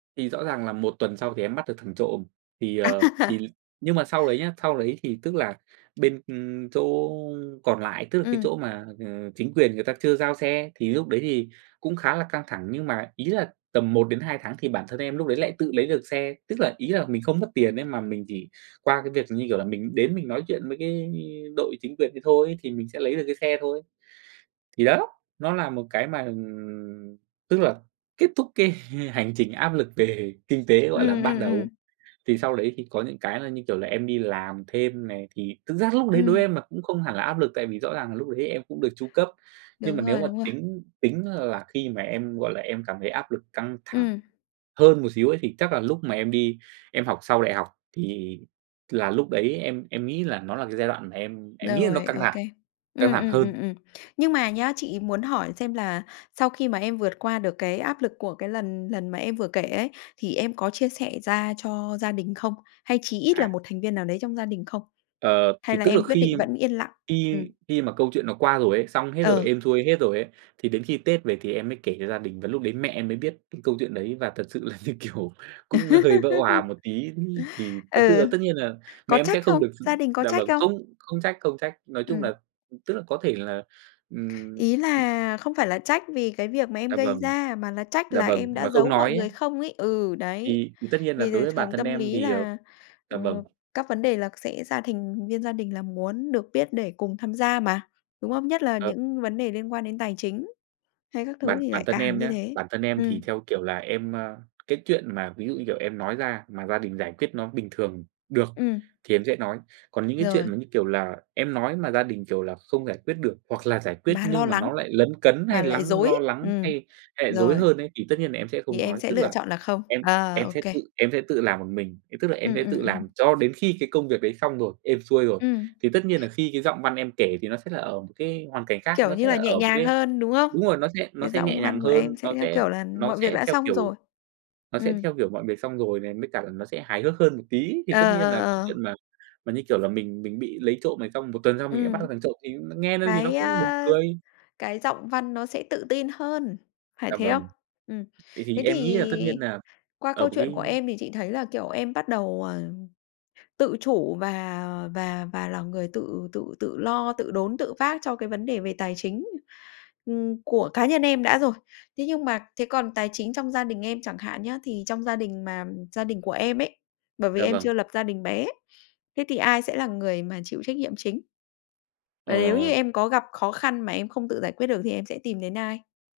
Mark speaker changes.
Speaker 1: Thì rõ ràng là 1 tuần sau thì em bắt được thằng trộm. Thì, ờ, thì nhưng mà sau đấy nhá, sau đấy thì, tức là, bên, ừm, chỗ còn lại, tức là cái
Speaker 2: Ừm.
Speaker 1: chỗ mà, ờ, chính quyền người ta chưa giao xe, thì lúc đấy thì cũng khá là căng thẳng, nhưng mà ý là tầm 1-2 tháng thì bản thân em lúc đấy lại tự lấy được xe, tức là, ý là, mình không mất tiền ấy mà mình chỉ qua cái việc, như kiểu là, mình đến mình nói chuyện với cái đội chính quyền đấy thôi, thì mình sẽ lấy được cái xe thôi. Thì đó, nó là một cái mà, ừm, tức là kết thúc cái h hành trình áp lực về kinh tế, gọi là,
Speaker 2: Ừm,
Speaker 1: ban
Speaker 2: ừm,
Speaker 1: đầu.
Speaker 2: ừm.
Speaker 1: Thì sau đấy thì có những cái là, như kiểu là, em đi làm thêm này, thì thực ra lúc đấy đối với
Speaker 2: Ừm.
Speaker 1: em mà cũng không hẳn là áp lực, tại vì rõ ràng là lúc đấy em cũng được chu cấp. Nhưng mà
Speaker 2: Đúng
Speaker 1: nếu
Speaker 2: rồi,
Speaker 1: mà
Speaker 2: đúng rồi.
Speaker 1: tính tính là khi mà em, gọi là, em cảm thấy áp lực căng thẳng
Speaker 2: Ừm.
Speaker 1: hơn một xíu ấy thì chắc là lúc mà em đi em học sau đại học, thì là lúc đấy em em nghĩ là nó là cái giai đoạn mà em em nghĩ là nó
Speaker 2: Rồi,
Speaker 1: căng
Speaker 2: ô
Speaker 1: thẳng,
Speaker 2: kê.
Speaker 1: căng
Speaker 2: Ừm,
Speaker 1: thẳng
Speaker 2: ừm, ừm,
Speaker 1: hơn.
Speaker 2: ừm. Nhưng mà nhá, chị muốn hỏi xem là sau khi mà em vượt qua được cái áp lực của cái lần lần mà em vừa kể ấy, thì em có chia sẻ ra cho gia đình không? Hay chí ít là
Speaker 1: À.
Speaker 2: 1 thành viên nào đấy trong gia đình không?
Speaker 1: Ờ,
Speaker 2: Hay
Speaker 1: thì
Speaker 2: là
Speaker 1: tức là
Speaker 2: em quyết
Speaker 1: khi
Speaker 2: định vẫn yên lặng? Ừm.
Speaker 1: khi khi mà câu chuyện nó qua rồi ấy, xong hết rồi,
Speaker 2: Ừ.
Speaker 1: êm xuôi hết rồi ấy, thì đến khi Tết về thì em mới kể cho gia đình, và lúc đấy mẹ em mới biết cái câu chuyện đấy, và thật sự là, như kiểu, cũng hơi vỡ òa một tí, thì thật sự
Speaker 2: Ừ.
Speaker 1: là tất nhiên là mẹ
Speaker 2: Có
Speaker 1: em
Speaker 2: trách
Speaker 1: sẽ không
Speaker 2: không?
Speaker 1: được
Speaker 2: Gia đình có
Speaker 1: dạ
Speaker 2: trách
Speaker 1: vâng,
Speaker 2: không?
Speaker 1: không không trách, không trách. Nói chung
Speaker 2: Ừm.
Speaker 1: là, tức là, có thể là ừm,
Speaker 2: Ý
Speaker 1: ừm.
Speaker 2: là không phải là trách vì cái việc mà em
Speaker 1: Dạ
Speaker 2: gây
Speaker 1: vâng.
Speaker 2: ra, mà là trách
Speaker 1: Dạ
Speaker 2: là
Speaker 1: vâng,
Speaker 2: em đã
Speaker 1: mà không
Speaker 2: giấu mọi
Speaker 1: nói
Speaker 2: người
Speaker 1: á.
Speaker 2: không ấy? Ừ, đấy.
Speaker 1: Thì thì tất nhiên là
Speaker 2: Vì
Speaker 1: đối
Speaker 2: là
Speaker 1: với bản
Speaker 2: thường
Speaker 1: thân
Speaker 2: tâm
Speaker 1: em
Speaker 2: lý
Speaker 1: thì, ờ
Speaker 2: là,
Speaker 1: dạ vâng.
Speaker 2: ừm, các vấn đề là sẽ ra thành viên gia đình là muốn được biết để cùng tham gia mà, đúng không? Nhất là
Speaker 1: Ờm.
Speaker 2: những vấn đề liên quan đến tài chính hay các thứ
Speaker 1: Bản
Speaker 2: thì
Speaker 1: bản
Speaker 2: lại
Speaker 1: thân
Speaker 2: càng
Speaker 1: em
Speaker 2: như
Speaker 1: nhá,
Speaker 2: thế.
Speaker 1: bản thân em thì,
Speaker 2: Ừm.
Speaker 1: theo kiểu là, em, ờ, cái chuyện mà ví dụ như kiểu em nói ra mà gia đình giải quyết nó bình thường được
Speaker 2: Ừm.
Speaker 1: thì em sẽ nói. Còn những cái chuyện
Speaker 2: Rồi.
Speaker 1: mà, như kiểu là, em nói mà gia đình, kiểu là, không giải quyết được, hoặc là giải quyết
Speaker 2: Mà lo
Speaker 1: nhưng mà
Speaker 2: lắng,
Speaker 1: nó lại lấn cấn
Speaker 2: mà
Speaker 1: hay
Speaker 2: lại
Speaker 1: lắng
Speaker 2: rối.
Speaker 1: lo lắng
Speaker 2: Ừm.
Speaker 1: hay hay lại rối
Speaker 2: Rồi.
Speaker 1: hơn ấy, thì tất nhiên là em sẽ
Speaker 2: Thì
Speaker 1: không
Speaker 2: em
Speaker 1: nói,
Speaker 2: sẽ
Speaker 1: tức
Speaker 2: lựa
Speaker 1: là
Speaker 2: chọn là không.
Speaker 1: em
Speaker 2: À!
Speaker 1: em
Speaker 2: Ô
Speaker 1: sẽ
Speaker 2: kê.
Speaker 1: tự em, sẽ tự làm một mình, thì tức là, em
Speaker 2: Ừm,
Speaker 1: sẽ
Speaker 2: ừm,
Speaker 1: tự làm
Speaker 2: ừm.
Speaker 1: cho đến khi cái công việc đấy xong rồi, êm xuôi rồi.
Speaker 2: Ừm.
Speaker 1: Thì tất nhiên là khi cái giọng văn em kể thì nó sẽ là ở một cái hoàn cảnh khác,
Speaker 2: Kiểu
Speaker 1: nó
Speaker 2: như
Speaker 1: sẽ là
Speaker 2: là, nhẹ
Speaker 1: ở một
Speaker 2: nhàng
Speaker 1: cái
Speaker 2: hơn, đúng không?
Speaker 1: đúng rồi, nó sẽ nó
Speaker 2: Cái
Speaker 1: sẽ nhẹ
Speaker 2: giọng
Speaker 1: nhàng
Speaker 2: văn của em
Speaker 1: hơn,
Speaker 2: sẽ,
Speaker 1: nó
Speaker 2: theo
Speaker 1: sẽ
Speaker 2: kiểu là,
Speaker 1: nó
Speaker 2: mọi việc
Speaker 1: sẽ
Speaker 2: đã
Speaker 1: theo
Speaker 2: xong
Speaker 1: kiểu
Speaker 2: rồi.
Speaker 1: nó sẽ
Speaker 2: Ừm.
Speaker 1: theo kiểu mọi việc xong rồi này, mới cả là nó sẽ hài hước hơn một tí. Thì tất
Speaker 2: Ờ,
Speaker 1: nhiên
Speaker 2: ờ,
Speaker 1: là cái
Speaker 2: ờ.
Speaker 1: chuyện mà mà như kiểu là mình mình bị lấy trộm này, xong 1 tuần sau mình lại bắt được
Speaker 2: Ừm.
Speaker 1: thằng trộm thì nghe nó thì nó
Speaker 2: Cái,
Speaker 1: cũng buồn
Speaker 2: ờ,
Speaker 1: cười.
Speaker 2: cái giọng văn nó sẽ tự tin hơn, phải
Speaker 1: Dạ
Speaker 2: thế không?
Speaker 1: vâng,
Speaker 2: Ừm.
Speaker 1: vậy thì
Speaker 2: Thế
Speaker 1: em nghĩ là tất nhiên
Speaker 2: thì
Speaker 1: nà
Speaker 2: qua
Speaker 1: ở
Speaker 2: câu
Speaker 1: một
Speaker 2: chuyện
Speaker 1: cái
Speaker 2: của em thì chị thấy là, kiểu, em bắt đầu, ờm, tự chủ và và và là người tự tự tự lo, tự đốn, tự vác cho cái vấn đề về tài chính, ừm, của cá nhân em đã rồi. Thế nhưng mà thế còn tài chính trong gia đình em chẳng hạn nhá, thì trong gia đình, mà gia đình của em ấy, bởi vì
Speaker 1: Dạ
Speaker 2: em
Speaker 1: vâng.
Speaker 2: chưa lập gia đình bé, thế thì ai sẽ là người mà chịu trách nhiệm chính? Và nếu như
Speaker 1: Ờ.
Speaker 2: em có gặp khó khăn mà em không tự giải quyết được thì em sẽ tìm đến ai?